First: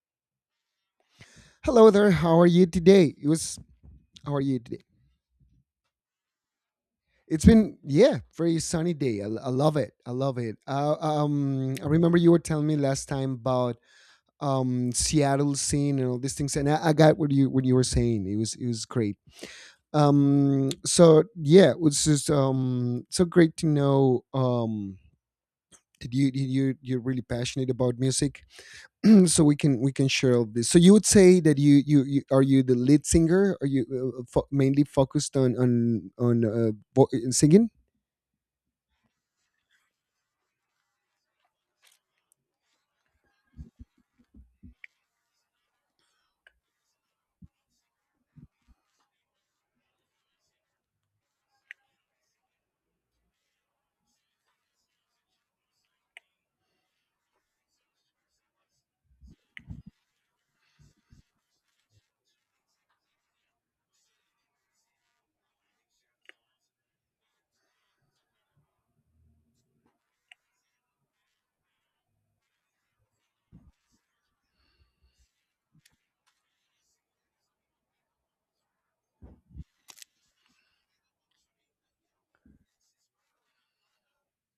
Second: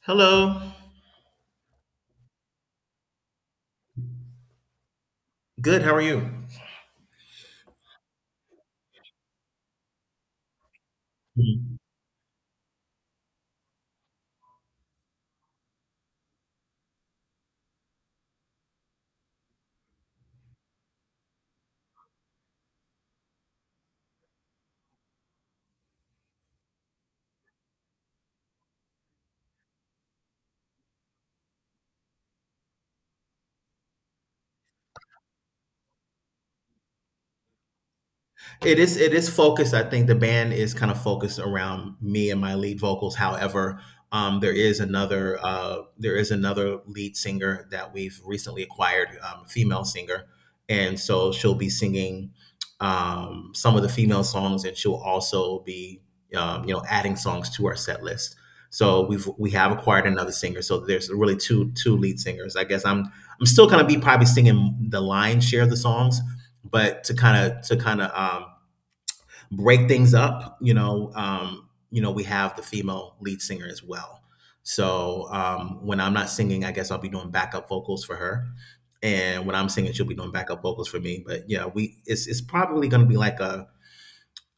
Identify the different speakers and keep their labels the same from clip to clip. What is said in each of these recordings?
Speaker 1: Hello.
Speaker 2: Hello there. How are you today? How are you today?
Speaker 1: Good. How are you?
Speaker 2: It's been, yeah, very sunny day. I love it. I love it. I remember you were telling me last time about Seattle scene and all these things, and I got what you were saying. It was great. So yeah, it was just so great to know that you're really passionate about music, so we can share all this. So you would say that you are you the lead singer? Are you mainly focused on singing?
Speaker 1: It is focused. I think the band is kind of focused around me and my lead vocals. However, there is another lead singer that we've recently acquired, a female singer, and so she'll be singing some of the female songs, and she'll also be adding songs to our set list. So we have acquired another singer. So there's really two lead singers. I'm still gonna be probably singing the lion's share of the songs, but to kind of break things up. We have the female lead singer as well. So when I'm not singing, I guess I'll be doing backup vocals for her, and when I'm singing, she'll be doing backup vocals for me. But yeah, we it's probably going to be like a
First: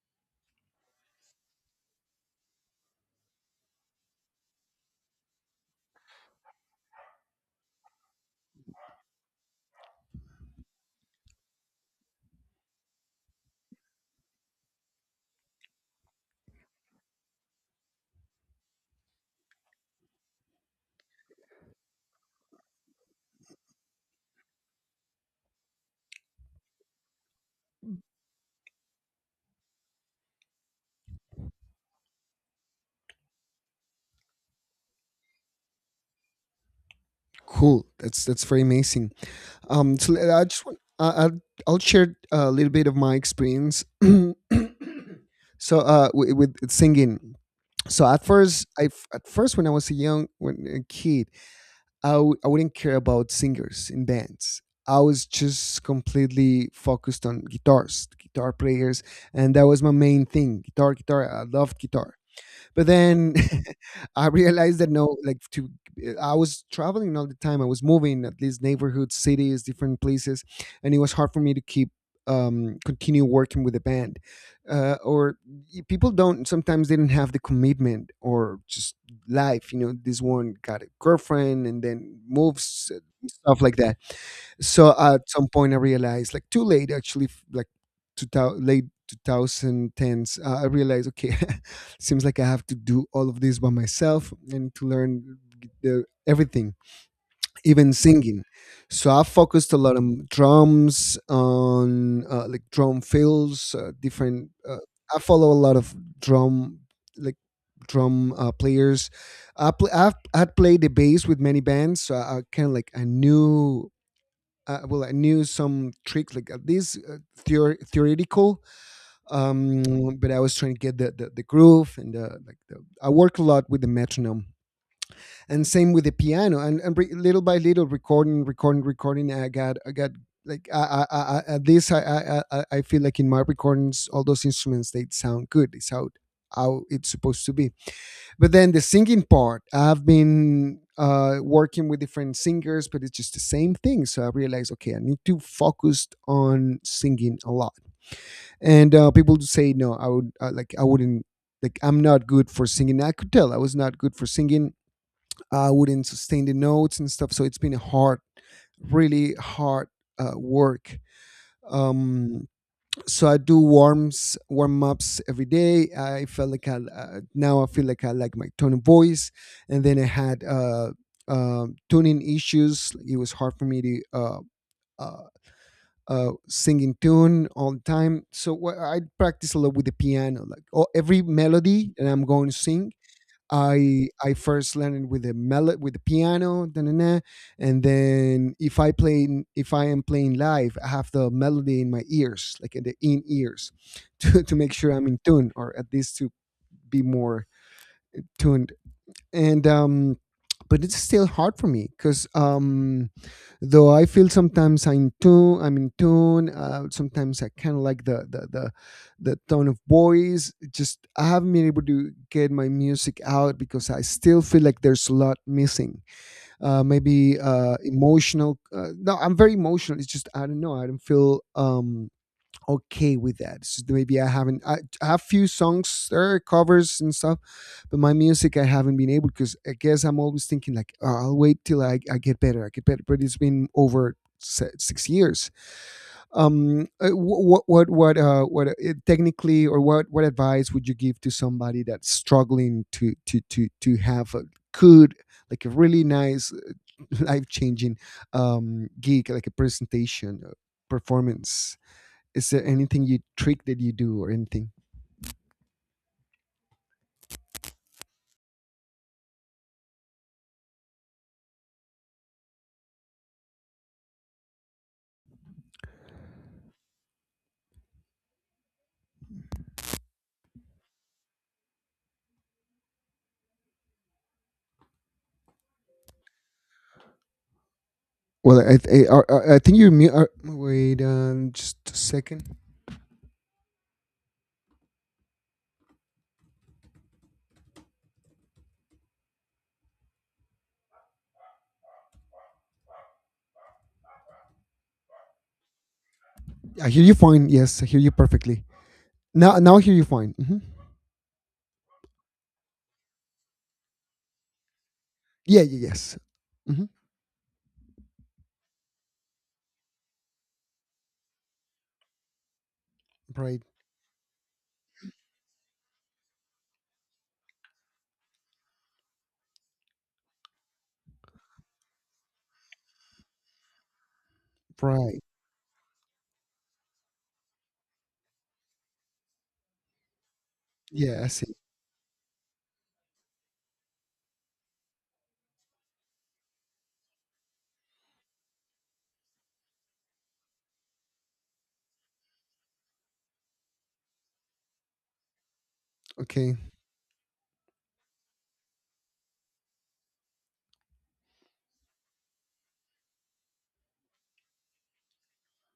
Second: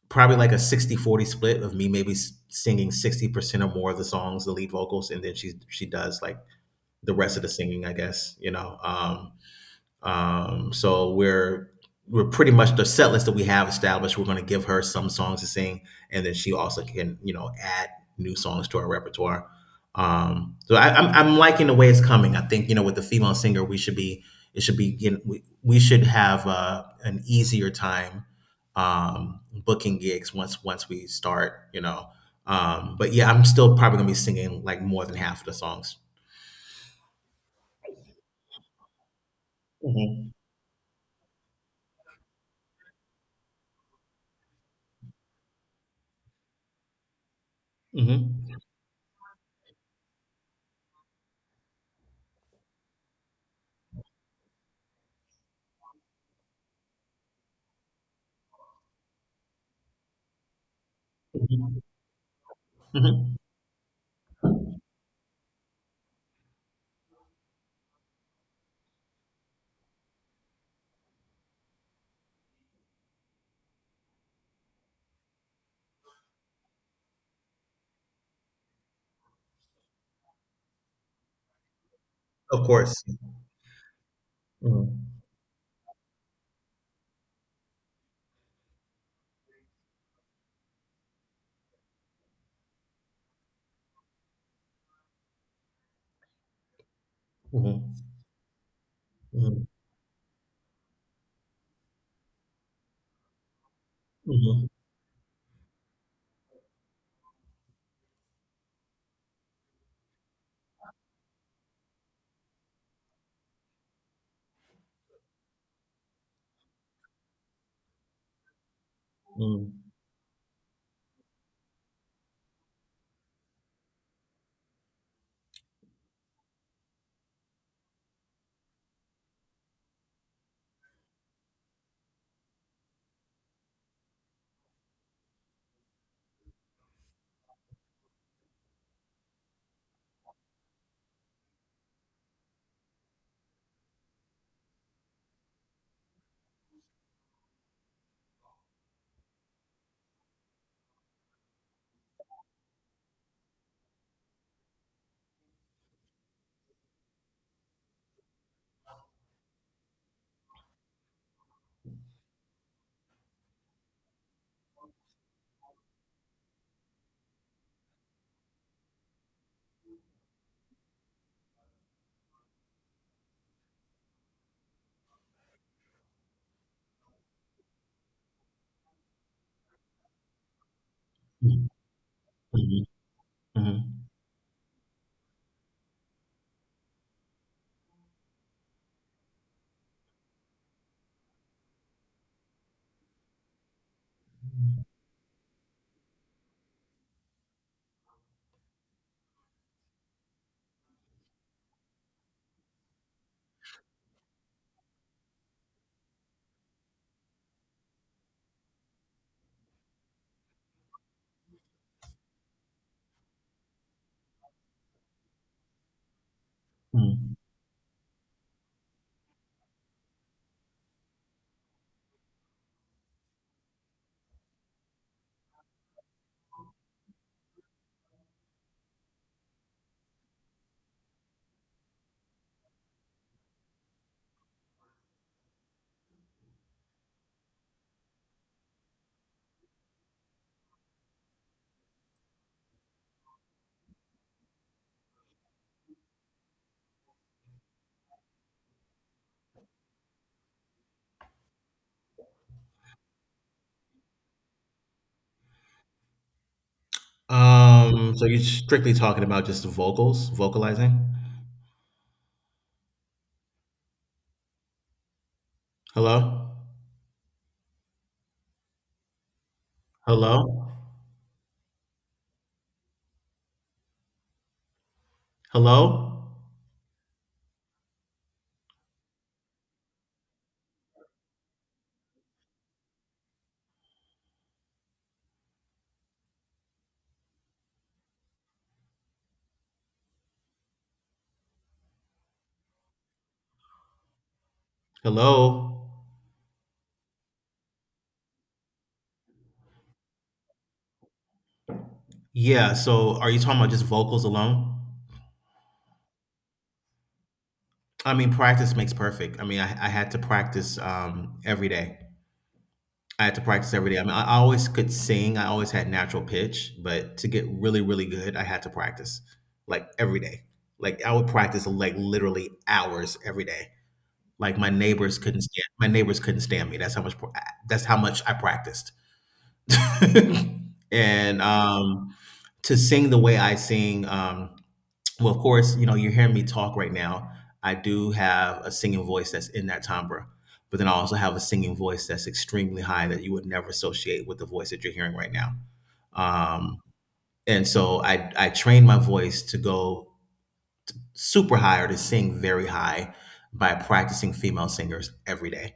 Speaker 1: 60/40 split of me maybe singing 60% or more of the songs, the lead vocals, and then she does like the rest of the singing, I guess. Um, so we're we're pretty much the set list that we have established. We're going to give her some songs to sing, and then she also can, you know, add new songs to our repertoire. I'm liking the way it's coming. I think, you know, with the female singer, we should be it should be, you know, we should have an easier time booking gigs once we start. You know, but yeah, I'm still probably going to be singing like more than half of the songs.
Speaker 2: Cool, that's very amazing. So
Speaker 1: Hmm.
Speaker 2: I just I'll share a little bit of my experience. So with singing. So at
Speaker 1: Hmm.
Speaker 2: first, at first when I was a young when a kid, I wouldn't care about singers in bands. I was just completely focused on guitars, guitar players, and that was my main thing. Guitar, guitar. I loved guitar. But then
Speaker 1: Hmm.
Speaker 2: I realized that no, like to I was traveling all the time. I was moving at least neighborhoods, cities, different places, and it was hard for me to keep continue working with the band or people don't sometimes they don't have the commitment or just life, you know, this one got a girlfriend and then
Speaker 1: Of
Speaker 2: moves,
Speaker 1: course.
Speaker 2: stuff like that.
Speaker 1: Mhm.
Speaker 2: So at some point, I realized, like too late, actually, like 2000 late 2010s, I realized, okay, seems like I have to do all of this by myself and to learn the, everything, even
Speaker 1: Mhm.
Speaker 2: singing. So I
Speaker 1: Mhm.
Speaker 2: focused a lot on drums, on like drum fills, different.
Speaker 1: Mhm.
Speaker 2: I follow a lot of drum, like drum players. I'd played the bass with many bands, so I kind of like I knew well, I knew some tricks like this theoretical, um,
Speaker 1: Mhm.
Speaker 2: but I was trying to get the groove and the, like the, I work a lot with the metronome, and same with the piano, and, little by little recording, recording, recording. I got like at this, I feel like in my recordings, all those instruments, they sound good. It's how it's supposed to be. But then the singing part, I've been working with different singers, but it's just the same thing. So I realized, okay, I need to focus on singing a lot. And people do say, no, I would like, I wouldn't. Like I'm not good for singing. I could tell I was not good for singing. I wouldn't sustain the notes and stuff. So it's been a hard, really hard work. Um, so I do warm ups every day. I felt like I now I feel like I like my tone of voice, and then I had tuning issues. It was hard for me to uh, sing in tune all the time. I practice a lot with the piano, like oh, every
Speaker 1: Mhm.
Speaker 2: melody that I'm going to
Speaker 1: Mhm.
Speaker 2: sing.
Speaker 1: Mhm.
Speaker 2: I first learned with with the piano, da-na-na, and then if I am playing live, I have the melody in my ears, like in the in ears, to make sure I'm in tune, or at least to be more tuned. And But it's still hard for me because though I feel sometimes I'm in tune, sometimes I kind of like the tone of voice. Just I haven't been able to get my music out, because I still feel like there's a lot missing,
Speaker 1: Mhm.
Speaker 2: maybe emotional. No, I'm very emotional. It's just I don't know, I don't feel okay with that. So maybe I haven't. I have few songs there, covers and stuff, but my music I haven't been able, because I guess I'm always thinking like oh, I'll wait till I get better. I get better, but it's been over 6 years. What technically, or what advice would you give to somebody that's struggling to have a good, like a really nice, life changing gig, like a presentation, performance? Is there anything, you trick, that you do or anything?
Speaker 1: So you're strictly talking about just the vocals, vocalizing? Hello? Hello? Hello?
Speaker 2: Well, I think you're mute. Wait, just a second.
Speaker 1: Hello?
Speaker 2: I hear you fine. Yes, I hear you perfectly. Now, now I hear you fine. Hmm.
Speaker 1: Yeah, so are you talking about just vocals alone?
Speaker 2: Yeah, yeah, yes. Hmm.
Speaker 1: I mean, practice makes perfect. I mean, I had to practice every day. I had to
Speaker 2: Right,
Speaker 1: practice every day. I mean, I always could sing. I always had natural pitch, but to get really, really good, I had to practice like every day. Like I would practice like literally hours every day. Like
Speaker 2: right.
Speaker 1: my neighbors couldn't stand me. That's how much I practiced.
Speaker 2: Yeah, I
Speaker 1: And
Speaker 2: see.
Speaker 1: to sing the way I sing, well, of course, you know, you're hearing me talk right now. I do have a singing voice that's in that timbre, but then I also have a singing voice that's extremely high that you would never associate with the voice that you're hearing right now.
Speaker 2: Okay.
Speaker 1: Um, I train my voice to go super high, or to sing very high, by practicing female singers every day.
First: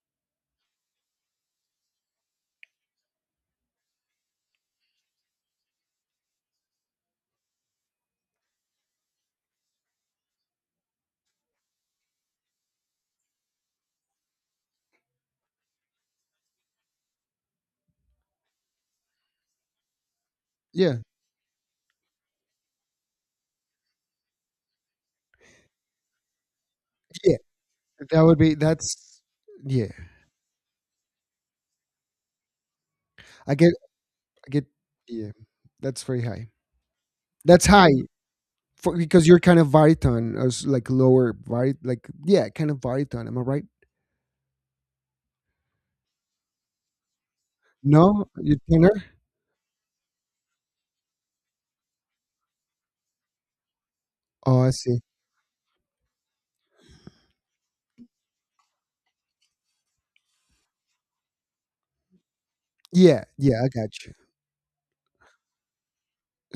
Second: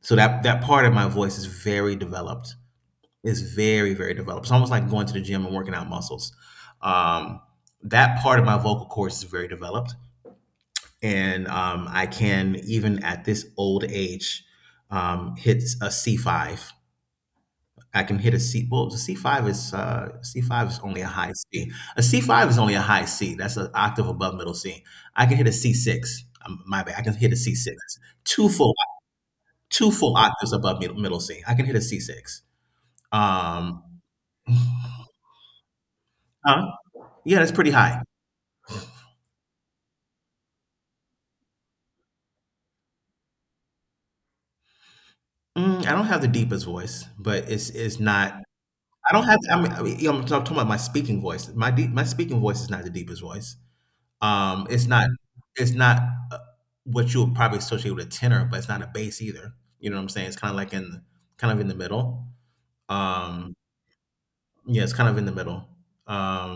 Speaker 1: So that, that part of my voice is very developed. It's very, very developed. It's almost like going to the gym and working out muscles. Um, that part of my vocal cords is very developed, and I can, even at this old age, hit a C five. I can hit a C. Well, the C five is
Speaker 2: Yeah,
Speaker 1: only a high C. A C five is only a high C. That's an octave above middle C. I can hit a C six. My bad. I can hit a
Speaker 2: yeah.
Speaker 1: C six.
Speaker 2: That would
Speaker 1: Two
Speaker 2: be.
Speaker 1: full
Speaker 2: That's. Yeah,
Speaker 1: Two full octaves above middle C. I can hit a C six.
Speaker 2: I get.
Speaker 1: Um,
Speaker 2: I get. Yeah, that's very high.
Speaker 1: huh? Yeah, that's
Speaker 2: That's
Speaker 1: pretty
Speaker 2: high
Speaker 1: high.
Speaker 2: for because you're kind of baritone, or like lower barit, like yeah, kind of baritone. Am I right?
Speaker 1: Mm, I don't have the deepest voice, but it's
Speaker 2: No,
Speaker 1: not
Speaker 2: you're tenor.
Speaker 1: I don't have. I mean, you know, I'm talking about my speaking voice. My speaking voice is not the deepest voice.
Speaker 2: Oh, I
Speaker 1: It's
Speaker 2: see.
Speaker 1: not. It's not uh, what you would probably associate with a tenor, but it's not a bass either. You know what I'm saying? It's kind of like in, Kind of in the middle.
Speaker 2: Yeah,
Speaker 1: Um,
Speaker 2: yeah, I got you.
Speaker 1: yeah, it's kind of in the middle.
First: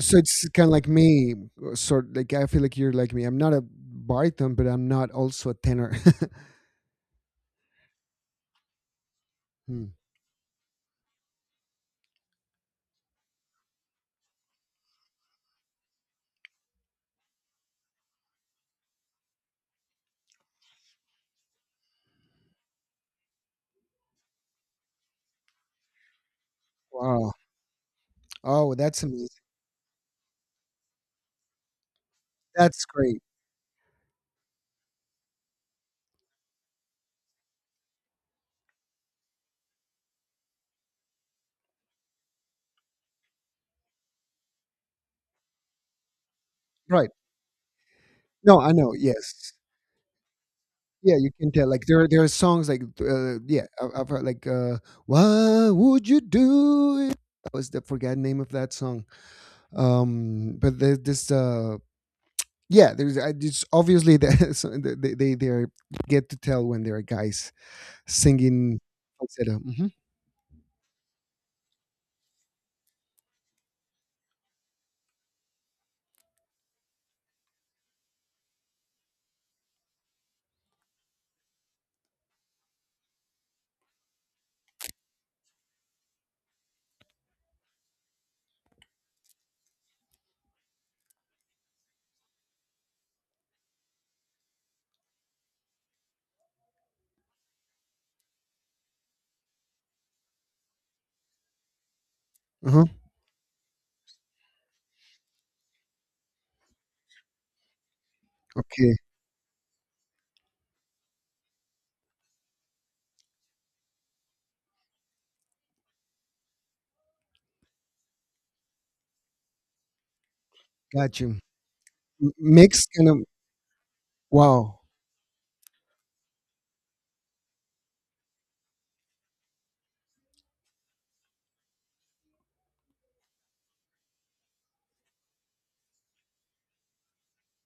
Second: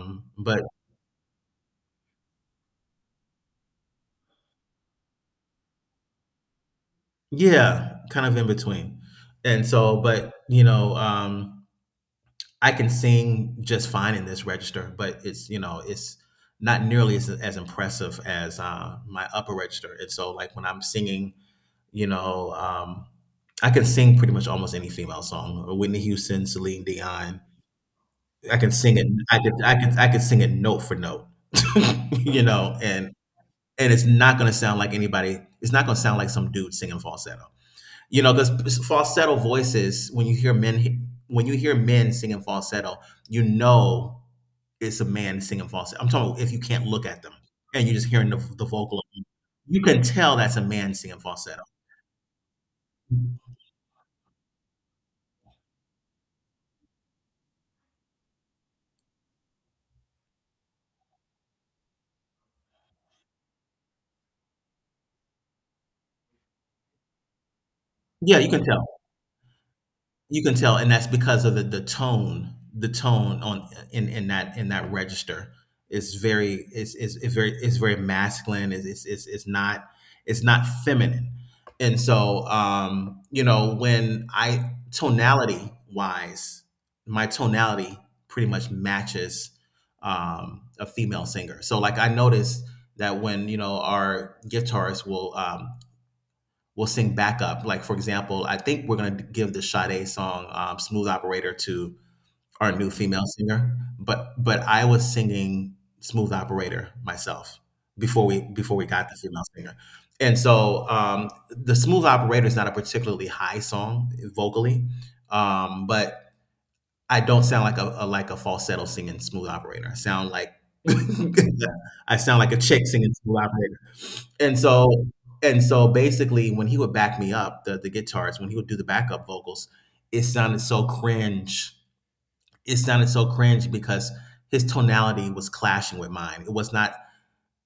Speaker 2: So it's
Speaker 1: But
Speaker 2: kind of like me, sort like I feel like you're like me. I'm not a baritone, but I'm not also a tenor.
Speaker 1: yeah, kind of in between. And
Speaker 2: Hmm.
Speaker 1: so, but you know, I can sing just fine in this register, but it's you know it's not nearly as impressive as my upper register. And so like when I'm singing, you know, I can sing pretty much almost any female song, Whitney Houston, Celine
Speaker 2: Wow.
Speaker 1: Dion. I can
Speaker 2: Oh,
Speaker 1: sing
Speaker 2: that's
Speaker 1: it.
Speaker 2: amazing.
Speaker 1: I could sing it note for note, you know,
Speaker 2: That's
Speaker 1: and
Speaker 2: great.
Speaker 1: it's not going to sound like anybody. It's not going to sound like some dude singing falsetto, you know, because falsetto voices. When you hear men singing falsetto, you know it's a man singing falsetto. I'm talking about if you can't look
Speaker 2: Right.
Speaker 1: at them and you're just hearing
Speaker 2: No,
Speaker 1: the
Speaker 2: I know.
Speaker 1: vocal,
Speaker 2: Yes.
Speaker 1: you can tell that's a man
Speaker 2: Yeah,
Speaker 1: singing
Speaker 2: you can
Speaker 1: falsetto.
Speaker 2: tell. Like there, there are songs like yeah, I've heard like "Why Would You Do It." That was the forgotten name of that song. But there's this yeah, there's I it's obviously that. So get to tell when they're guys.
Speaker 1: Yeah, you can
Speaker 2: Singing
Speaker 1: tell.
Speaker 2: falsetto, mhm,
Speaker 1: You can tell, and that's because of the tone on in that register is very masculine. Is not It's not feminine, and so you know, when I, tonality wise, my tonality pretty much matches a female singer. So like I noticed that when, you know, our guitarists will sing backup. Like for example, I think we're gonna give the Sade song, "Smooth Operator," to our
Speaker 2: uh-huh,
Speaker 1: new female singer, but I was singing "Smooth Operator" myself before we
Speaker 2: okay,
Speaker 1: got the female singer, and so the "Smooth Operator" is not a particularly high song vocally, but I don't sound like a like a falsetto singing smooth operator. I sound like
Speaker 2: got you.
Speaker 1: I
Speaker 2: M
Speaker 1: sound like a chick
Speaker 2: mixed kind
Speaker 1: singing
Speaker 2: of,
Speaker 1: smooth operator. And
Speaker 2: wow,
Speaker 1: so and so basically when he would back me up, the guitars, when he would do the backup vocals, it sounded so cringe. It sounded so cringe because his tonality was clashing with mine.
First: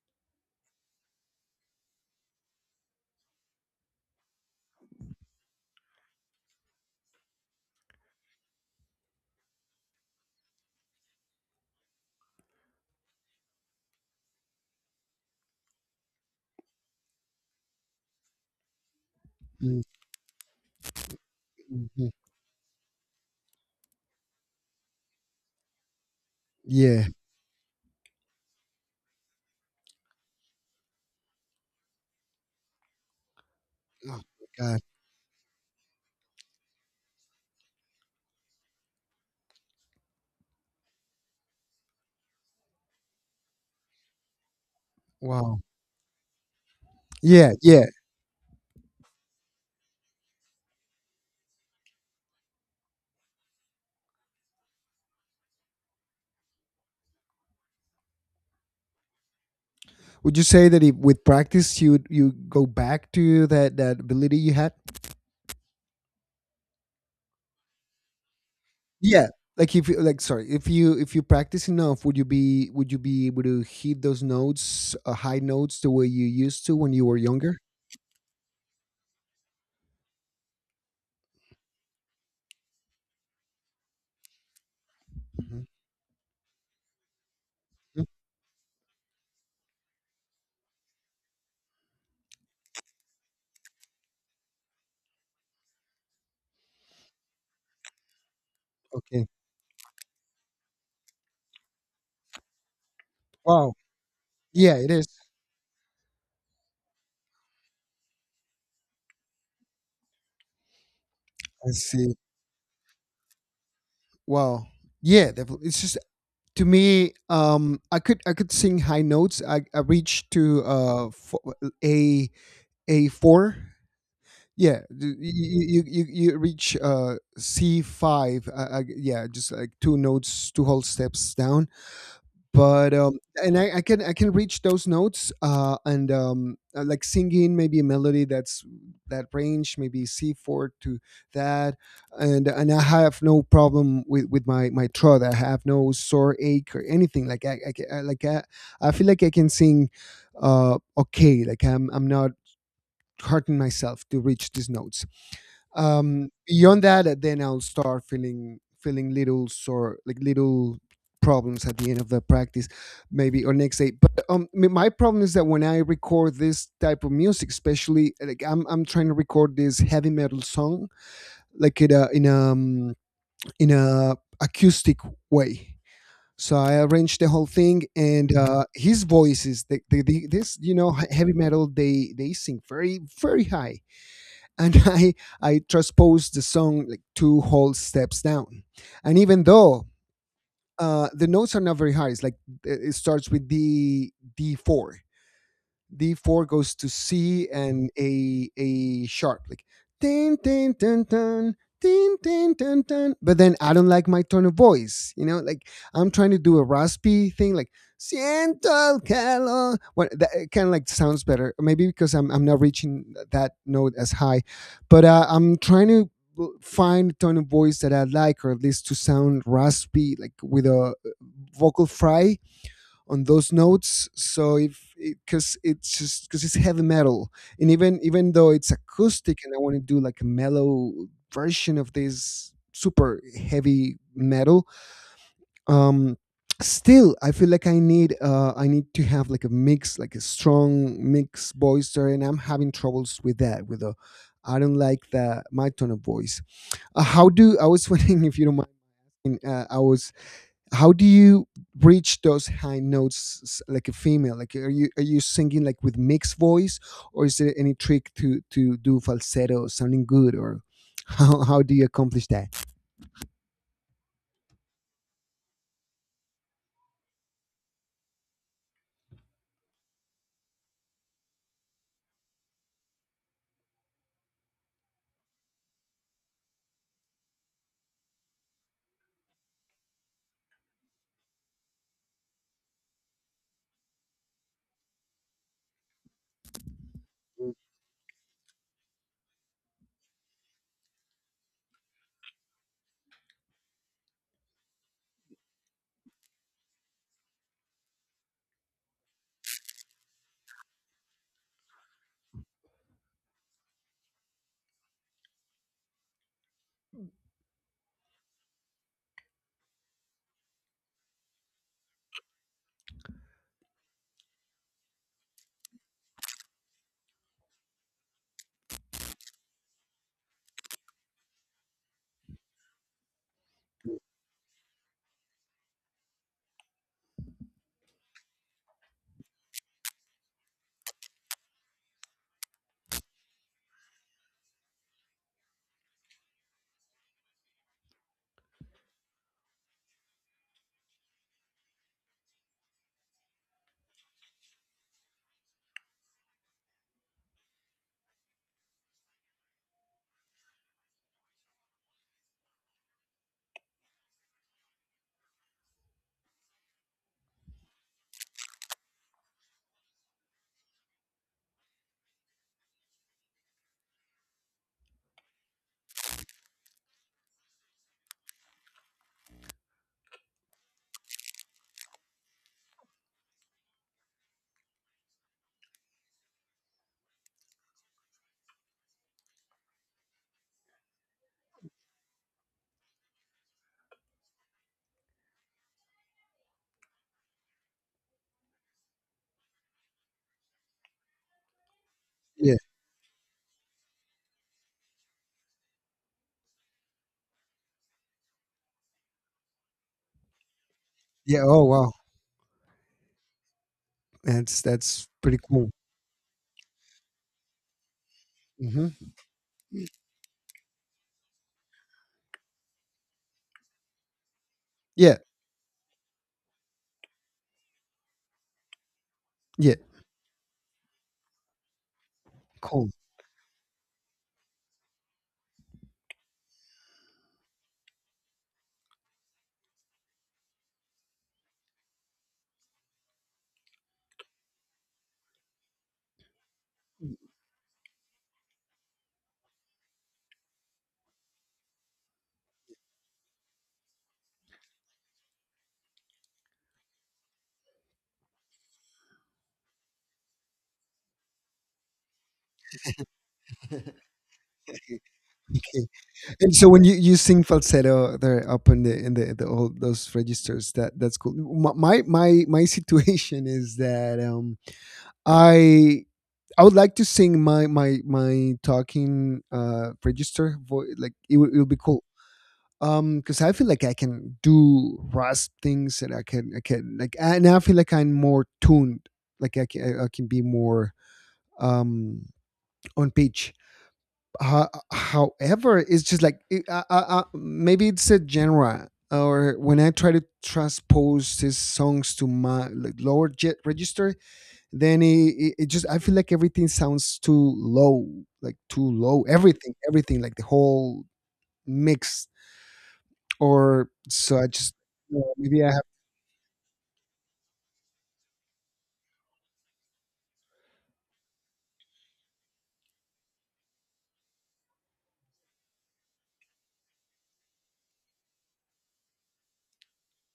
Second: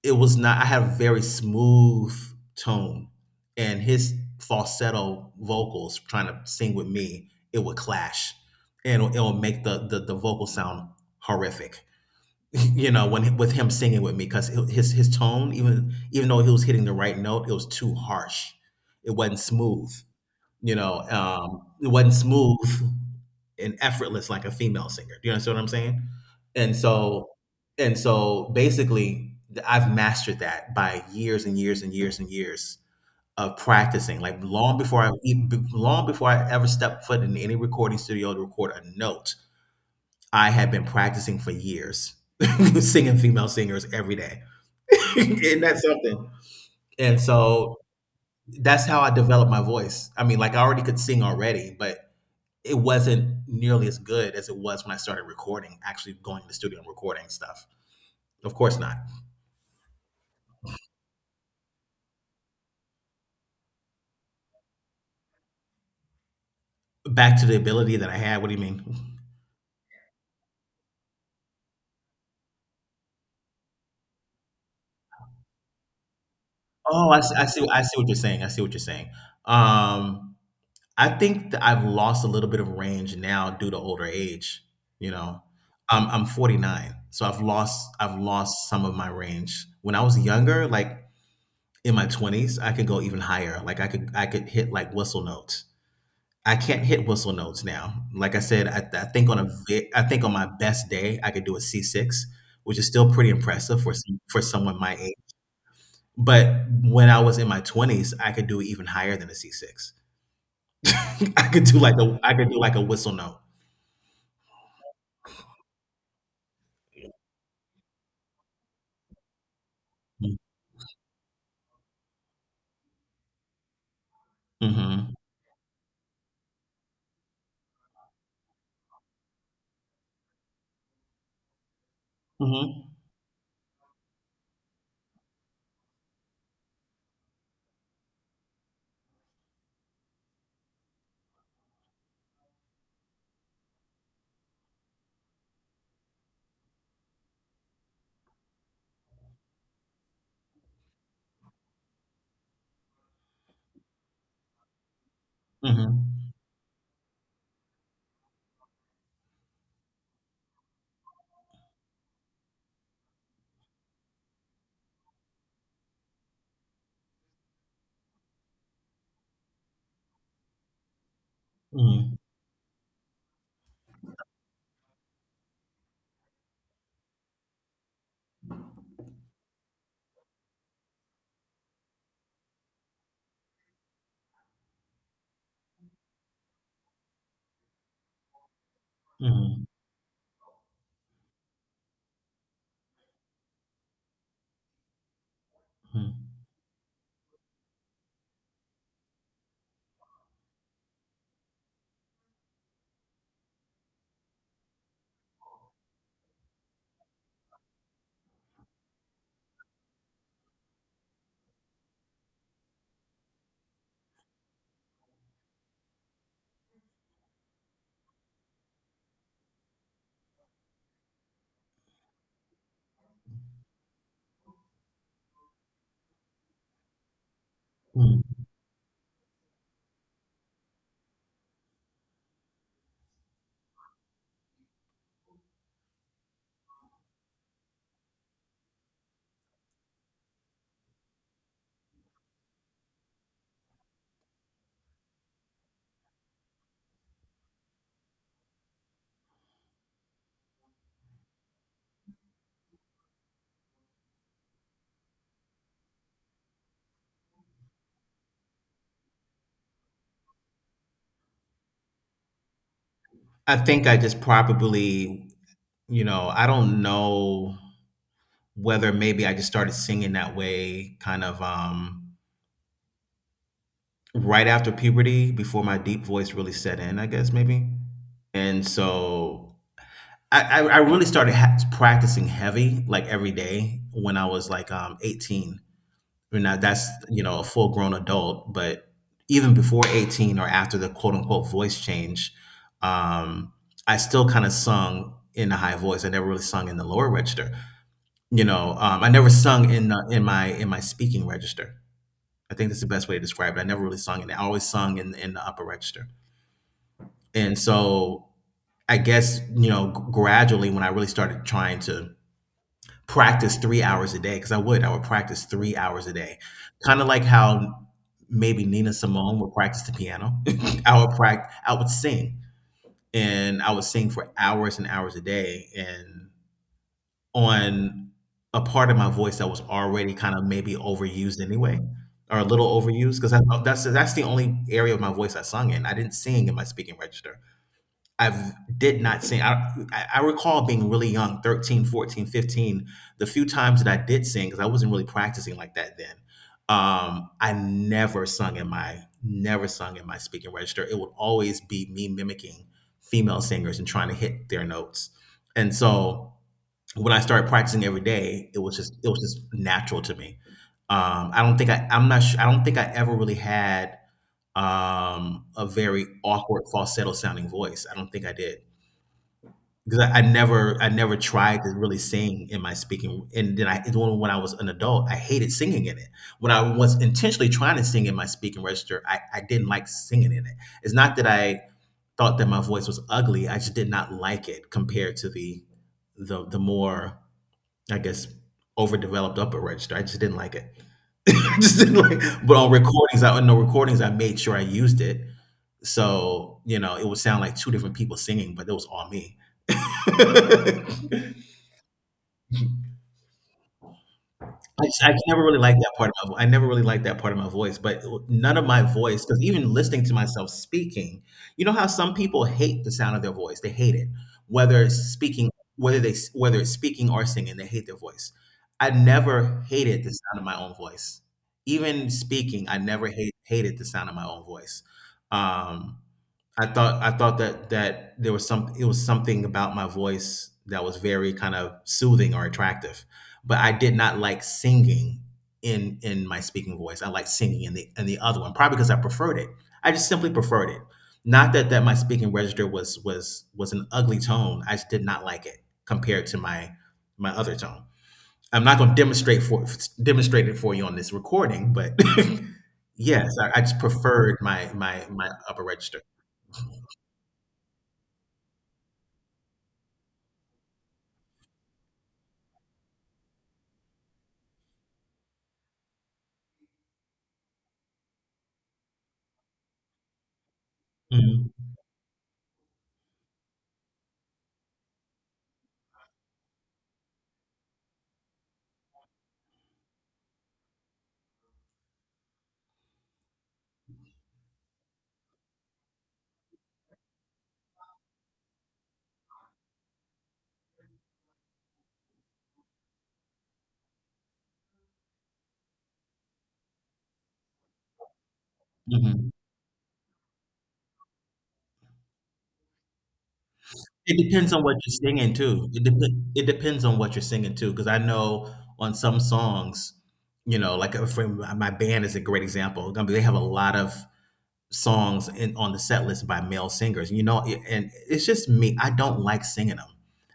Speaker 1: It was not I had a very smooth tone, and his falsetto vocals trying to sing with me, it would clash, and it'll make the vocal sound horrific. You know, when with him singing with me, because his tone, even though he was hitting the right note, it was too harsh. It wasn't
Speaker 2: mm,
Speaker 1: smooth. You know, it
Speaker 2: mhm,
Speaker 1: wasn't smooth and effortless like a female singer. Do you understand what I'm saying? And
Speaker 2: yeah,
Speaker 1: so and so basically I've mastered that by years and years and years and years of
Speaker 2: oh
Speaker 1: practicing. Like
Speaker 2: my god,
Speaker 1: long before I ever stepped foot in any recording studio to record a note, I had been practicing for years. Singing female singers every day.
Speaker 2: wow.
Speaker 1: Isn't that something? And
Speaker 2: Yeah,
Speaker 1: so
Speaker 2: yeah.
Speaker 1: that's how I developed my voice. I mean, like I already could sing already, but it wasn't nearly as good as it was when I started recording, actually going to the studio and recording stuff. Of course not.
Speaker 2: Would you say that if with practice, you go back to that that ability you had?
Speaker 1: Back to the ability that I had. What do you mean?
Speaker 2: Yeah, like if you like, sorry, if you practice enough, would you be able to hit those notes, high notes the way you used to when you
Speaker 1: Oh,
Speaker 2: were
Speaker 1: I see.
Speaker 2: younger?
Speaker 1: I see what you're saying. I see what you're saying. Um, I think that I've lost a little bit of range now due to older age. You know,
Speaker 2: Mhm,
Speaker 1: I'm 49, so
Speaker 2: mm,
Speaker 1: I've lost some of my range. When I was younger, like in my 20s, I could go even higher. Like I could hit like whistle notes. I can't hit whistle notes now. Like I said,
Speaker 2: okay.
Speaker 1: I think on my best day I could do a C six, which is still pretty
Speaker 2: Wow.
Speaker 1: impressive for for
Speaker 2: Yeah,
Speaker 1: someone
Speaker 2: it
Speaker 1: my
Speaker 2: is.
Speaker 1: age. But when I was in my twenties, I could do even higher than a C six. I could
Speaker 2: I
Speaker 1: do like
Speaker 2: see.
Speaker 1: a I could do like a whistle note.
Speaker 2: Wow. Yeah, definitely. It's just to me, I could sing high notes. I reached
Speaker 1: Mm-hmm.
Speaker 2: to a four. Yeah,
Speaker 1: Mm-hmm.
Speaker 2: you reach C five. Yeah, just like two notes, two whole steps down, but and I can reach those notes and like singing maybe a melody that's that range, maybe c4 to that, and I have no problem with my my throat. I have no sore ache or anything like I, I like I feel like I can sing okay, like I'm not hurting myself to reach these notes.
Speaker 1: Mm-hmm.
Speaker 2: Beyond that, then I'll start feeling feeling little sore, like little problems at the end of the practice, maybe, or next day. But my problem is that when I record this type of music, especially, like I'm trying to record this heavy metal song like
Speaker 1: Mm-hmm.
Speaker 2: in a in a acoustic way. So I arranged the whole thing, and his voices the, the this, you know, heavy metal, they sing very very high. And I transposed the song like two whole steps down. And even
Speaker 1: Mm-hmm.
Speaker 2: though, the notes are not very high, it's like it starts with D four, D4 goes to C and a sharp, like tin tin tin tin tin tin tin tin. But then I don't like my tone of voice, you know. Like I'm trying to do a raspy thing, like siento el calor. What that kind of like sounds better, maybe because I'm not reaching that note as high, but I'm trying to find a tone of voice that I like, or at least to sound raspy, like with a vocal fry on those notes. So if, because it's just because it's heavy metal, and even
Speaker 1: Mm.
Speaker 2: even though it's acoustic and I want to do like a mellow version of this super heavy metal, um still I feel like I need I need to have like a mix, like a strong mix voice there, and I'm having troubles with that with the, I don't like the my tone of voice. How do, I was wondering, if you don't mind, I was how do you reach those high notes, like a female? Like are you singing like with mixed voice, or is there any trick to do falsetto sounding good, or how do you accomplish that?
Speaker 1: I think I just probably, you know, I don't know whether maybe I just started singing that way kind of right after puberty, before my deep voice really set in, I guess maybe. And so I really started practicing heavy like every day when I was like 18. And now that's, you know, a full grown adult, but even before 18, or after the quote unquote voice change, um, I still kind of sung in a high voice. I never really sung in the lower register. You know, I never sung in in my speaking register. I think that's the best way to describe it. I never really sung in. It. I always sung in the upper register, and so I guess, you know, gradually when I really started trying to practice 3 hours a day, because I would practice 3 hours a day, kind of like how maybe Nina Simone would practice the piano. I would practice. I would sing, and I would sing for hours and hours a day, and on a part of my voice that was already kind of maybe overused anyway, or a little overused because that's the only area of my voice I sung in. I didn't sing in my speaking register. I did not sing. I recall being really young, 13, 14, 15. The few times that I did sing, because I wasn't really practicing like that then. I never sung in my speaking register. It would always be me mimicking female singers and trying to hit their notes. And so when I started practicing every day, it was just natural to me. I'm not sure, I don't think I ever really had a very awkward falsetto sounding voice. I don't think I did because I never tried to really sing in my speaking. And then I when I was an adult, I hated singing in it. When I was intentionally trying to sing in my speaking register, I didn't like singing in it. It's not that I thought that my voice was ugly. I just did not like it compared to the more, I guess, overdeveloped upper register. I just didn't like it. I just didn't like.
Speaker 2: Yeah,
Speaker 1: But on recordings, I on the recordings, I made sure I used it. So you know, it would sound like two different people singing, but it was all me.
Speaker 2: yeah, oh wow,
Speaker 1: I just
Speaker 2: that's pretty cool.
Speaker 1: I never really liked that part of my voice, but none of my
Speaker 2: Hmm.
Speaker 1: voice, because even listening to myself speaking, you know how some people hate the sound of their voice? They hate it, whether it's
Speaker 2: Yeah,
Speaker 1: speaking, whether it's speaking or singing, they hate their voice. I never
Speaker 2: yeah,
Speaker 1: hated the sound of my own voice, even speaking. I
Speaker 2: cool,
Speaker 1: never hated the sound of my own voice. Um, I thought that there was some, it was something about my voice that was very kind of soothing or attractive, but I did not like singing in my speaking voice. I liked singing in the other one, probably because I preferred it. I just simply preferred it. Not that my speaking register was an ugly tone. I just did not like it compared to my my other tone. I'm not going to demonstrate it for you on this recording, but yes, I just preferred my upper
Speaker 2: okay.
Speaker 1: register.
Speaker 2: And so when you sing falsetto there, up in the all those registers, that's cool. My situation is that I I would like to sing my talking register voice. Like it would be cool. Because I feel like I can do rasp things, and I feel like I'm more tuned. Like I can be more um on pitch. However, it's just like it, I, maybe it's a genre. Or when I try to transpose these songs to my, like, lower jet register, then it just I feel like everything sounds too low, like too low,
Speaker 1: Mhm.
Speaker 2: everything everything like the whole mix. Or
Speaker 1: It
Speaker 2: so I
Speaker 1: depends on
Speaker 2: just,
Speaker 1: what you're singing
Speaker 2: maybe I
Speaker 1: too.
Speaker 2: have
Speaker 1: It depends on what you're singing too. Because I know on some songs, you know, like, for my band is a great example. I mean, they have a lot of songs in on the set list by male singers, you know, a and it's just me, I don't like singing them.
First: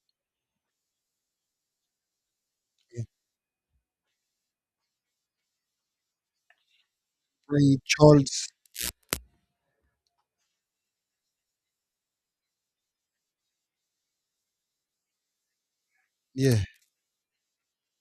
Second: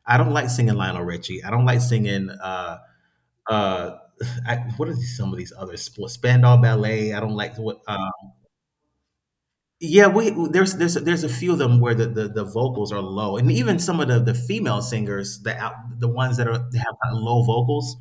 Speaker 1: I don't like singing Lionel Richie. I don't like singing,
Speaker 2: to.
Speaker 1: uh, I, what are these, some of these others? Sp Spandau Ballet, I don't like,
Speaker 2: Read
Speaker 1: what, uh.
Speaker 2: Charles.
Speaker 1: Yeah, we, there's a few of them where the vocals are low, and even some of the female singers, the ones that
Speaker 2: Yeah,
Speaker 1: are, that have kind low vocals,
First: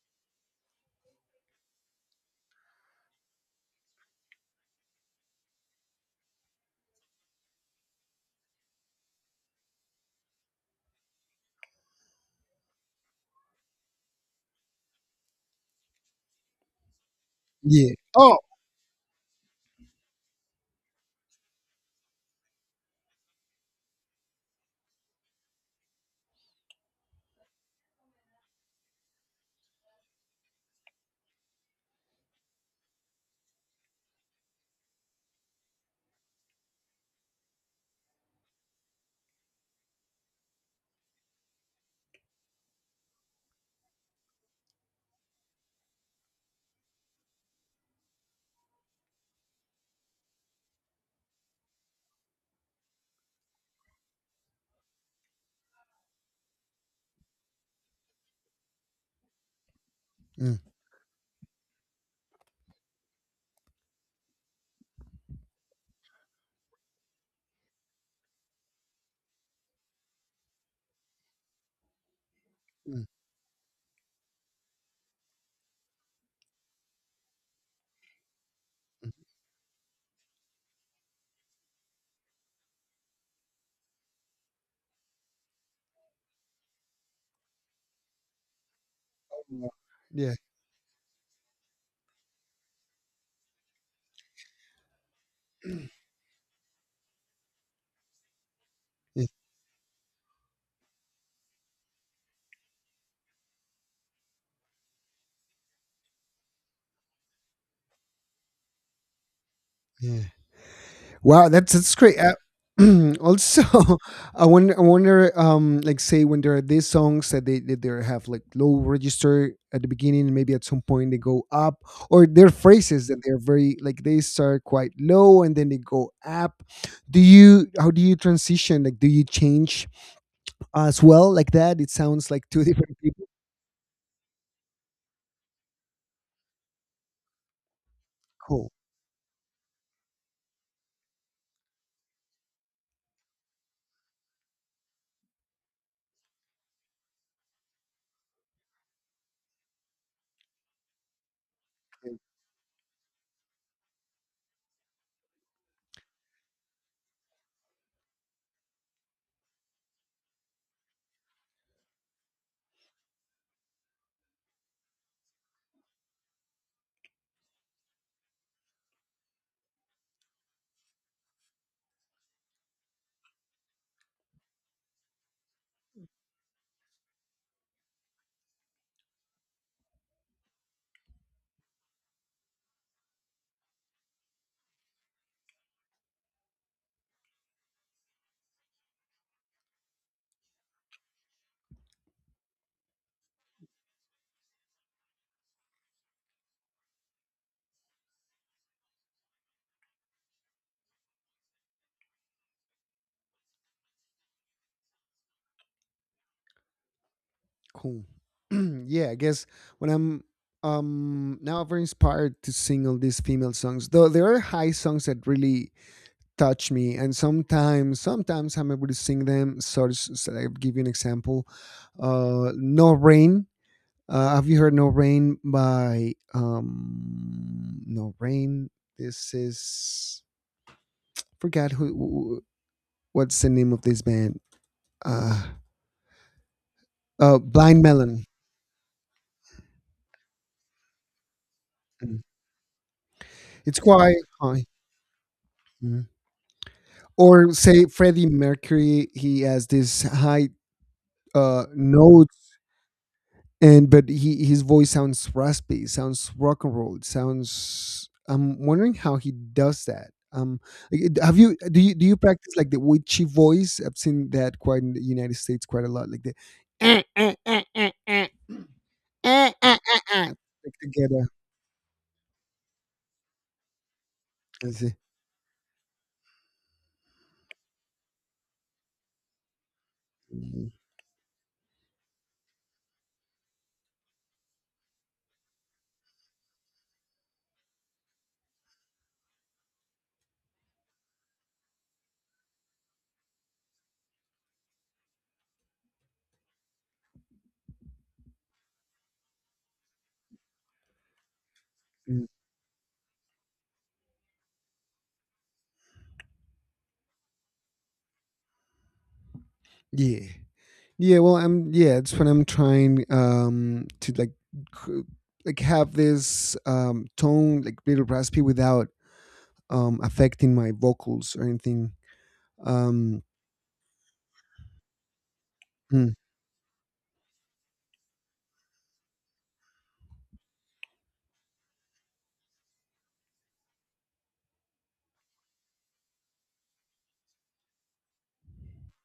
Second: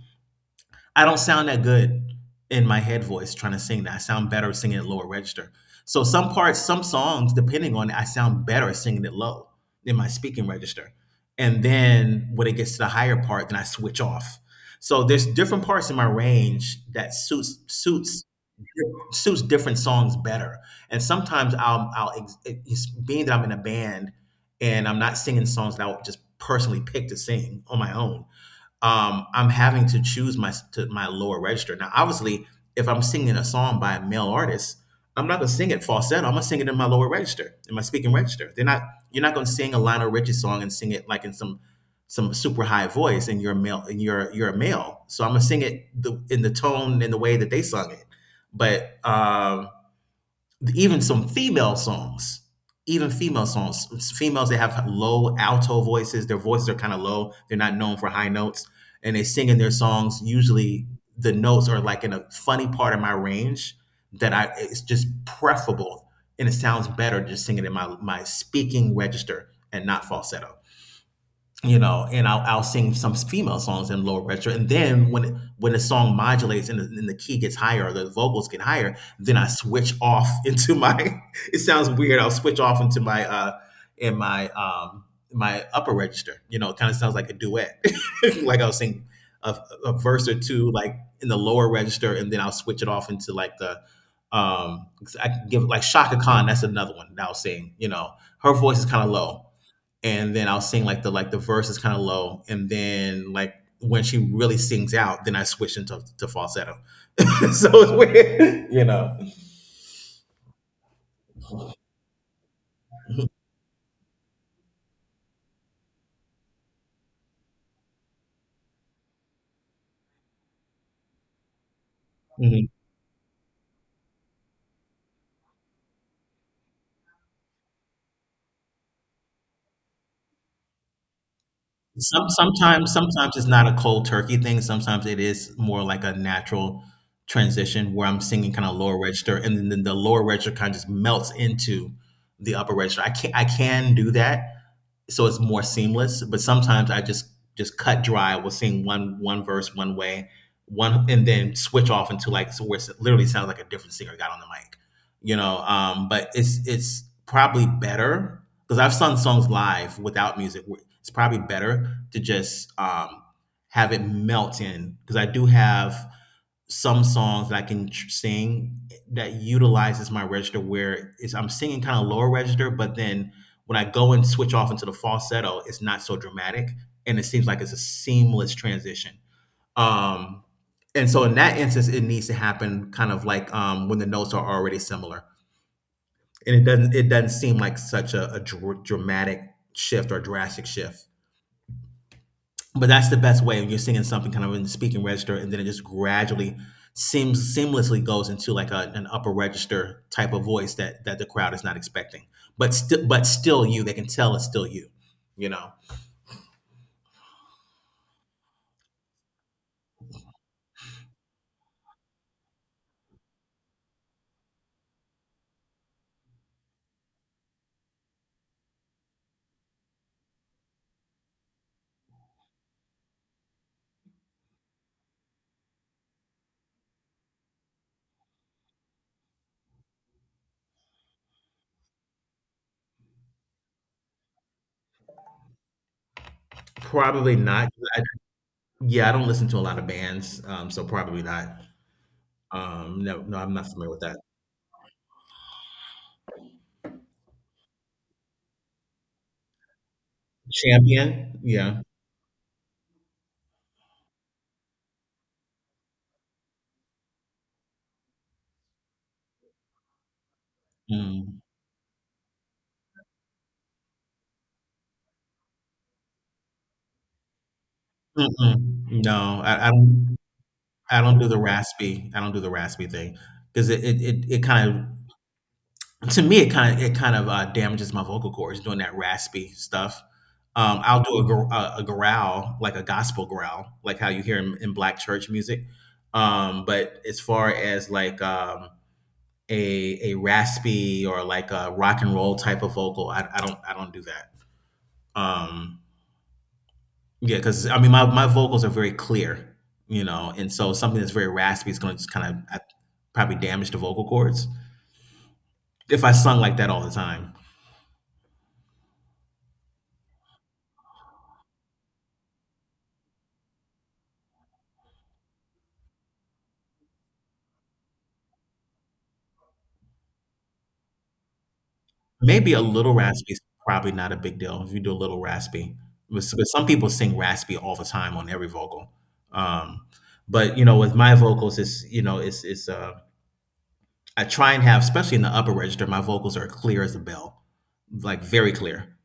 Speaker 1: I don't sound that good in my head voice trying to sing that. I sound better singing at lower register. So some parts, some songs, depending on it, I sound better singing it low in my speaking register, and then when it gets to the higher part, then I switch off. So there's different parts in my range that
Speaker 2: yeah. Oh.
Speaker 1: suits different songs better. And sometimes I'll it's being that I'm in a band and I'm not singing songs that I would just personally pick to sing on my own. I'm having to choose my lower register. Now, obviously, if I'm singing a song by a male artist, I'm not gonna sing it falsetto. I'm gonna sing it in my lower register, in my speaking register. They're not You're not gonna sing a Lionel Richie song and sing it like in some super high voice, and you're a male and you're a male. So I'm gonna sing it in the tone and the way that they sung it. But even some female songs, even female songs females, they have low alto voices, their voices are kind of low, they're not known for high notes, and they sing in their songs
Speaker 2: Mm,
Speaker 1: usually the notes are like in a funny part of my range that I it's just preferable, and it sounds better just singing in my speaking register and not falsetto, you know. And I'll sing
Speaker 2: mm,
Speaker 1: some female songs in lower register, and then when the song modulates and and the key gets higher or the vocals get higher, then I switch off into my. It sounds weird. I'll switch off into my in my my upper register. You know, it kind of sounds like a duet, like I'll sing a,
Speaker 2: mm.
Speaker 1: a verse
Speaker 2: Yeah,
Speaker 1: or two like in the lower register, and then I'll switch it off into like the um I can give like Shaka Khan. That's another one that I'll sing. You know, her voice is kind of
Speaker 2: yeah,
Speaker 1: low, and then I'll sing like the verse is kind of low, and then, like, when she really sings out, then I switch into to falsetto. So it's weird, you know.
Speaker 2: yeah. Wow, that's great. Also, I wonder, like, say when there are these songs that they have, like, low register at the beginning, maybe at some point they go up. Or their
Speaker 1: Mhm.
Speaker 2: phrases that they're, very, like, they start quite low and then they go up. Do you How do you transition? Like, do you change as well, like that? It sounds like two different people.
Speaker 1: Sometimes it's not a cold turkey thing. Sometimes it is more like a natural transition where I'm singing kind
Speaker 2: Cool.
Speaker 1: of lower register, and then the lower register kind of just melts into the upper register. I can do that, so it's more seamless. But sometimes I just cut dry, we with sing one verse one way, one and then switch off into, like, so where it literally sounds like a different singer got on the mic, you know. But it's probably better because I've sung songs live without music. It's probably better to just, have it melt in, because I do have some songs that sing that utilizes my register where it's, I'm singing kind of lower register, but then when I go and switch off into the falsetto, it's not so dramatic and it seems like it's a seamless transition. Um, and so in that instance, it needs to happen kind of like, when the notes are already similar. And it doesn't seem like such a, dramatic shift or drastic shift, but that's the best way, when you're singing something kind of in the speaking register and then it just gradually seems seamlessly goes into like a, an upper register type of voice, that that the crowd is not expecting, but still you, they can tell it's still you, you know.
Speaker 2: Cool. Yeah, I guess when I'm, now, very inspired to sing all these female songs. Though there are high songs that really touch me, and sometimes I'm able to sing them. So, so I'll give you an example. No Rain. Have you heard No Rain by No Rain? This is, forgot who, what's the name of this band. Uh,
Speaker 1: Probably not.
Speaker 2: Blind
Speaker 1: I,
Speaker 2: Melon.
Speaker 1: yeah, I don't listen to a lot of bands, so probably not.
Speaker 2: Mm.
Speaker 1: No, no, I'm not
Speaker 2: It's
Speaker 1: familiar with
Speaker 2: quite
Speaker 1: that.
Speaker 2: high. Mm. Or say Freddie Mercury, he has this high
Speaker 1: Champion, yeah.
Speaker 2: note, and but he his voice sounds raspy, sounds rock and roll, it sounds, I'm wondering how he does that. Like, have
Speaker 1: Mm.
Speaker 2: you do you practice like the witchy voice? I've seen that quite in the United States quite a lot, like the "Eh, eh, eh, eh, eh,
Speaker 1: Mm-mm. No,
Speaker 2: eh, eh,
Speaker 1: I
Speaker 2: eh,
Speaker 1: don't,
Speaker 2: eh," like to
Speaker 1: I
Speaker 2: get.
Speaker 1: don't do the raspy, I don't do the raspy thing because it kind of,
Speaker 2: See.
Speaker 1: to me it kind of, it kind of damages my vocal cords doing that raspy stuff.
Speaker 2: Mm,
Speaker 1: I'll do a, a growl like a gospel growl, like how you hear in black church music. But as far as like, a raspy or like a rock and roll type of vocal, I don't, I don't do that. Um, yeah because I mean my vocals are very clear, you know. And so something that's very raspy is going to just
Speaker 2: mm.
Speaker 1: kind of probably damage the vocal cords if I sung like that all the time.
Speaker 2: Yeah. Yeah, well, I'm, yeah, it's when I'm trying to, like, cr- like have this tone, like little raspy, without affecting my vocals or anything.
Speaker 1: Maybe a little
Speaker 2: Um
Speaker 1: raspy is probably not a big deal if you do a little raspy.
Speaker 2: mm.
Speaker 1: But some people sing raspy all the time on every vocal. Um, but you know, with my vocals, it's you know, it's I try and have, especially in the upper register, my vocals are clear as a bell, like very clear,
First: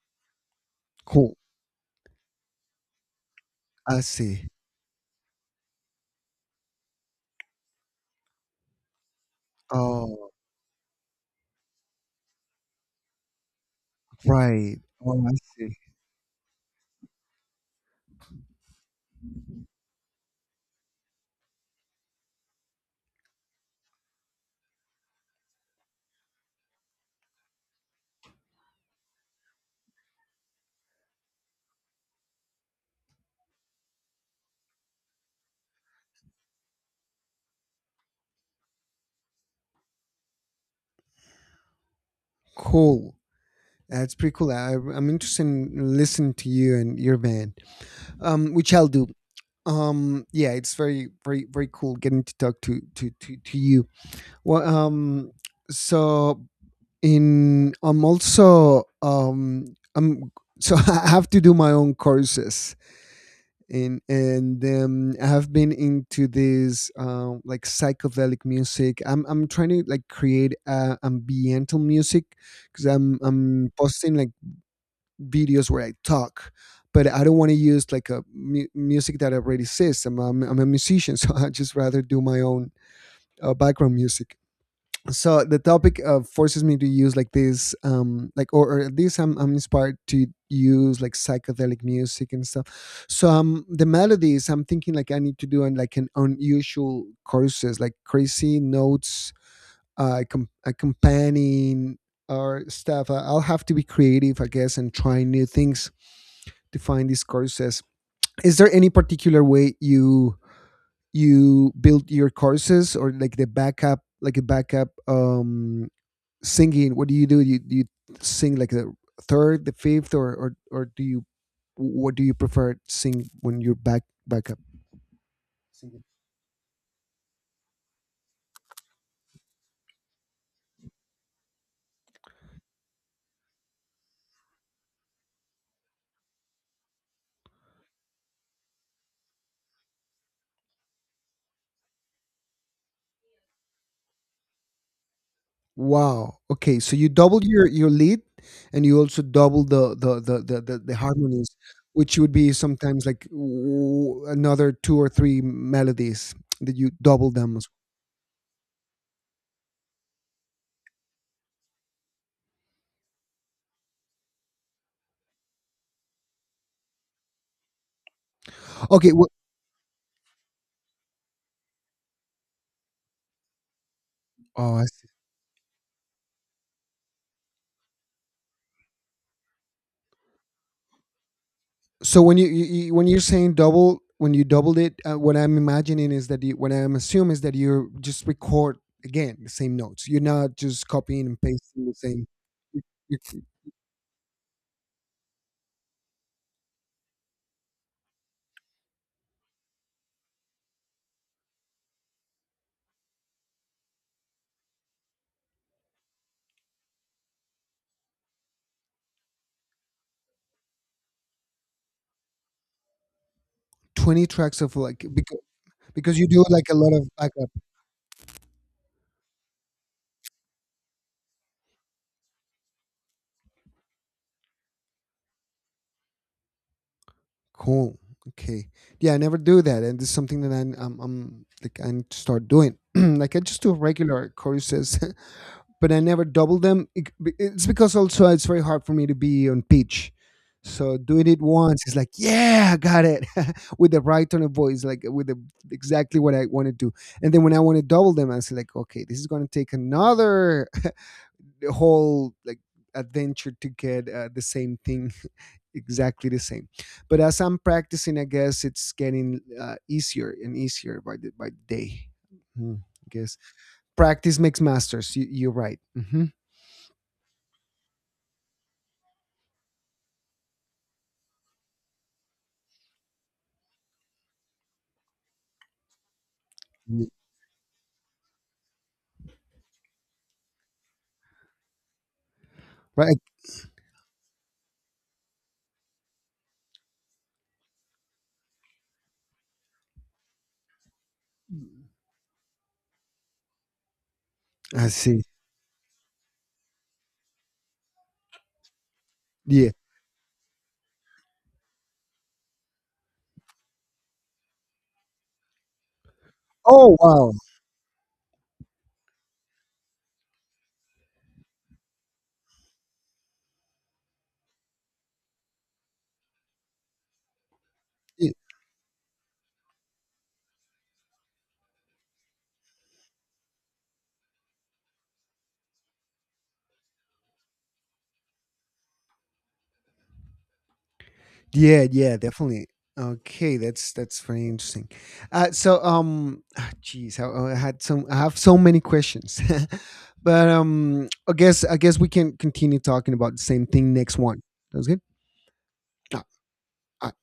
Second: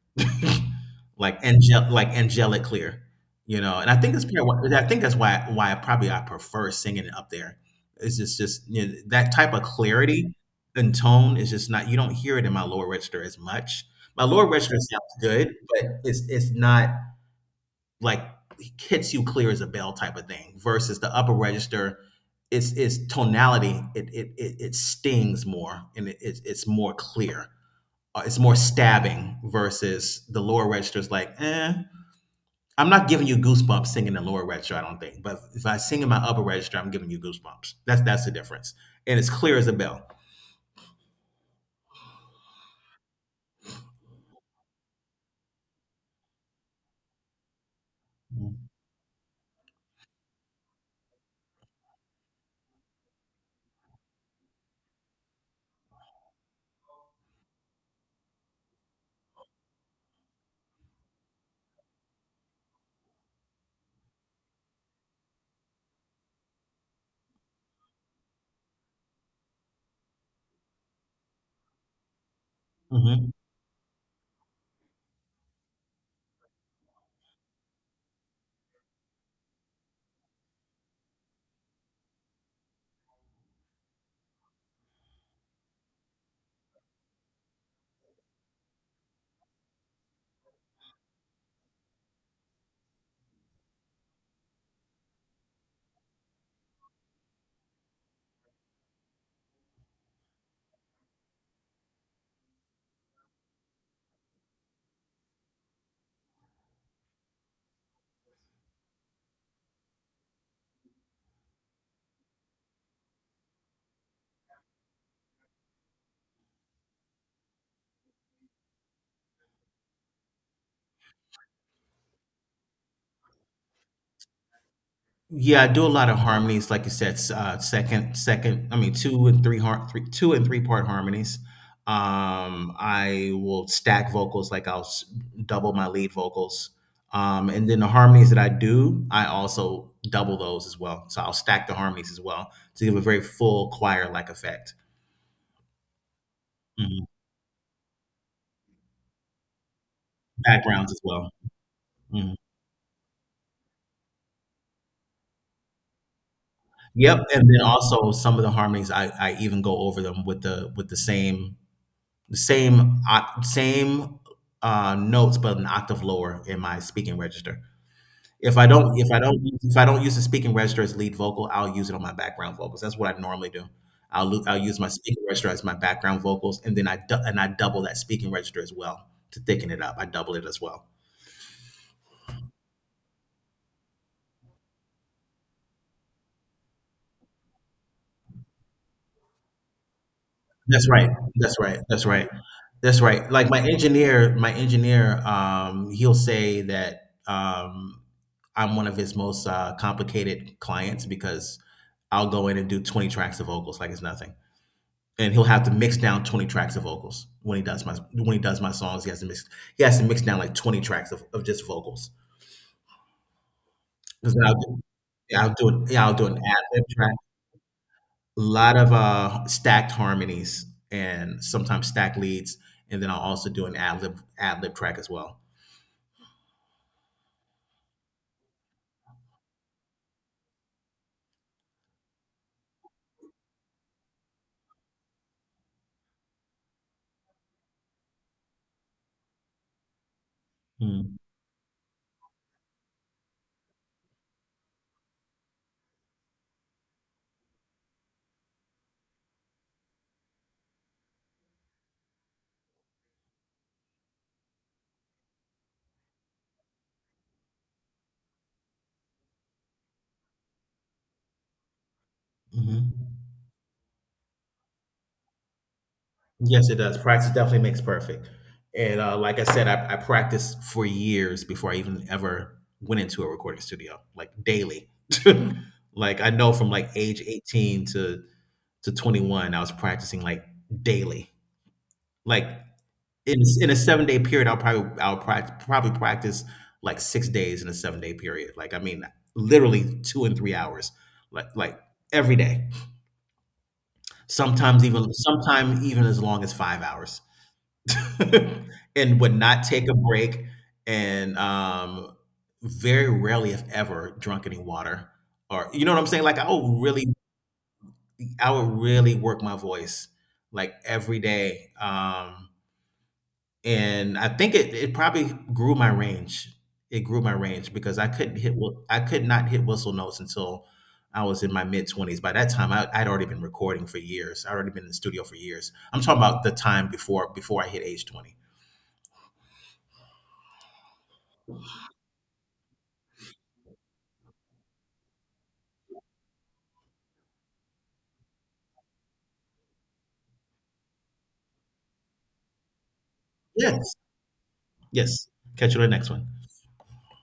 Speaker 2: Cool.
Speaker 1: like angel, like angelic clear, you know. And I
Speaker 2: I
Speaker 1: think that's probably
Speaker 2: see.
Speaker 1: I think that's why, I probably, I prefer singing up there. It's just, you know, that type of
Speaker 2: Oh,
Speaker 1: clarity and tone is just not, you don't hear it in my lower register as much. My lower register
Speaker 2: right.
Speaker 1: sounds
Speaker 2: Oh, I
Speaker 1: good,
Speaker 2: see.
Speaker 1: but it's not like hits you clear as a bell type of thing versus the upper register. It's tonality, it stings more and it's more clear, it's more stabbing versus the lower register is like eh. I'm not giving you goosebumps singing the lower register I don't think, but if I sing in my upper register I'm giving you goosebumps. That's the difference, and it's clear as a bell.
Speaker 2: Cool. That's pretty cool. I'm interested in listening to you and your band, which I'll do. Yeah, it's very, very, very cool getting to talk to you. Well, so, in I'm also, I'm, so, I have to do my own courses in and I have been into this, like, psychedelic music. I'm trying to, like, create ambiental music because i'm
Speaker 1: Mhm.
Speaker 2: i'm posting, like, videos where I talk. But I don't want to use, like, a music that already exists. I'm a musician, so I just rather do my own background music. So the topic forces me to use, like, this, like, or, at least I'm inspired to use, like, psychedelic music and stuff. So, the melodies, I'm thinking, like, I need to do on, like, an unusual courses, like crazy notes, accompanying, or stuff. I'll have to be creative, I guess, and try new things to find these courses. Is there any particular way you build your courses, or, like, the backup, like a backup singing? What do you Do you sing like the third, the fifth, or do you, what do you prefer sing when you're back up
Speaker 1: Yeah, I do a
Speaker 2: singing?
Speaker 1: lot of harmonies, like you said, second. I mean, two and three part harmonies. I will stack vocals, like I'll double my lead vocals, and then the harmonies that I do, I also double those as well. So I'll stack the harmonies as well to give a very full choir-like effect.
Speaker 2: Wow, okay. So you
Speaker 1: Mhm.
Speaker 2: double your lead, and you also double the the the the, the,
Speaker 1: Backgrounds
Speaker 2: the
Speaker 1: as well.
Speaker 2: harmonies, which would
Speaker 1: Mhm.
Speaker 2: be sometimes, like, another two or three melodies that you
Speaker 1: Yep,
Speaker 2: double
Speaker 1: and
Speaker 2: them
Speaker 1: then also some of the harmonies, I even go over them with the same the same oc- same notes but an octave lower in my speaking register. If I don't
Speaker 2: okay
Speaker 1: if I don't use the speaking register as lead vocal, I'll use it on my background vocals. That's what I normally do. I'll
Speaker 2: oh
Speaker 1: use my
Speaker 2: I
Speaker 1: speaking register as my background vocals, and then I du- and I double that speaking register as well to thicken it up. I double it as well.
Speaker 2: so when you, when you're saying double, when you doubled it, what I'm imagining is that you, what I'm assuming is that you just record again the same notes. You're not just
Speaker 1: That's right.
Speaker 2: copying and
Speaker 1: That's right.
Speaker 2: pasting the
Speaker 1: That's
Speaker 2: same.
Speaker 1: right.
Speaker 2: you-
Speaker 1: That's right.
Speaker 2: you-
Speaker 1: Like my engineer, he'll say that I'm one of his most complicated clients because I'll go in and do 20 tracks of vocals like it's nothing, and he'll have to mix down 20 tracks of vocals when he does my songs. He has to mix down like 20 tracks of just vocals
Speaker 2: 20
Speaker 1: because
Speaker 2: tracks of, like, because
Speaker 1: yeah, yeah, I'll
Speaker 2: because
Speaker 1: do
Speaker 2: you
Speaker 1: an
Speaker 2: do, like, a lot of
Speaker 1: ad
Speaker 2: backup.
Speaker 1: a lot of stacked harmonies and sometimes stacked leads, and then I'll also do an ad lib track as well.
Speaker 2: Cool. Okay. Yeah, I never do that, and it's something that I'm like, I need to start doing. Like, I just do regular choruses but I never double them. It's because also it's very hard for me to be on pitch. So
Speaker 1: Mm.
Speaker 2: doing it once is like, yeah, I got it, with the right tone of voice, like with the, exactly what I want to do. And then when I want to double them, I say, like, okay, this is going to take another, the whole, like, adventure to get, the same thing, exactly the same. But as I'm practicing, I guess it's getting, easier and easier by the, day. Mm,
Speaker 1: Mhm.
Speaker 2: I guess practice makes masters. You're right. Hmm.
Speaker 1: Yes, it does. Practice definitely makes perfect. And like I said, I practiced for years before I even ever went into a recording studio, like daily. Like I know from like age 18 to 21, I was practicing like daily. Like
Speaker 2: Right. Like,
Speaker 1: in a 7-day period, I'll probably practice like 6 days in a 7-day period. Like I mean, literally 2 and 3 hours, like every day. Sometimes
Speaker 2: I
Speaker 1: even
Speaker 2: see.
Speaker 1: sometimes even as long as 5 hours, and would not
Speaker 2: Yeah.
Speaker 1: take a break. And very rarely, if ever, drunk any water. Or you know what I'm saying? Like I would
Speaker 2: Oh,
Speaker 1: really,
Speaker 2: wow.
Speaker 1: I would really work my voice like every day. And I think it probably grew my range. It grew my range because
Speaker 2: Y
Speaker 1: I could not hit whistle notes until I was in my mid-20s. By that time, I'd already been recording for years. I'd already been in the studio for years. I'm talking about the time before I hit age 20.
Speaker 2: Yeah, yeah, definitely. Okay, that's very interesting. So, ah, geez, I had some. I have so many questions, but, I guess we can continue talking about the same thing
Speaker 1: Yes.
Speaker 2: next one. Sounds good.
Speaker 1: Yes. Catch you on the next one.
Speaker 2: Ah,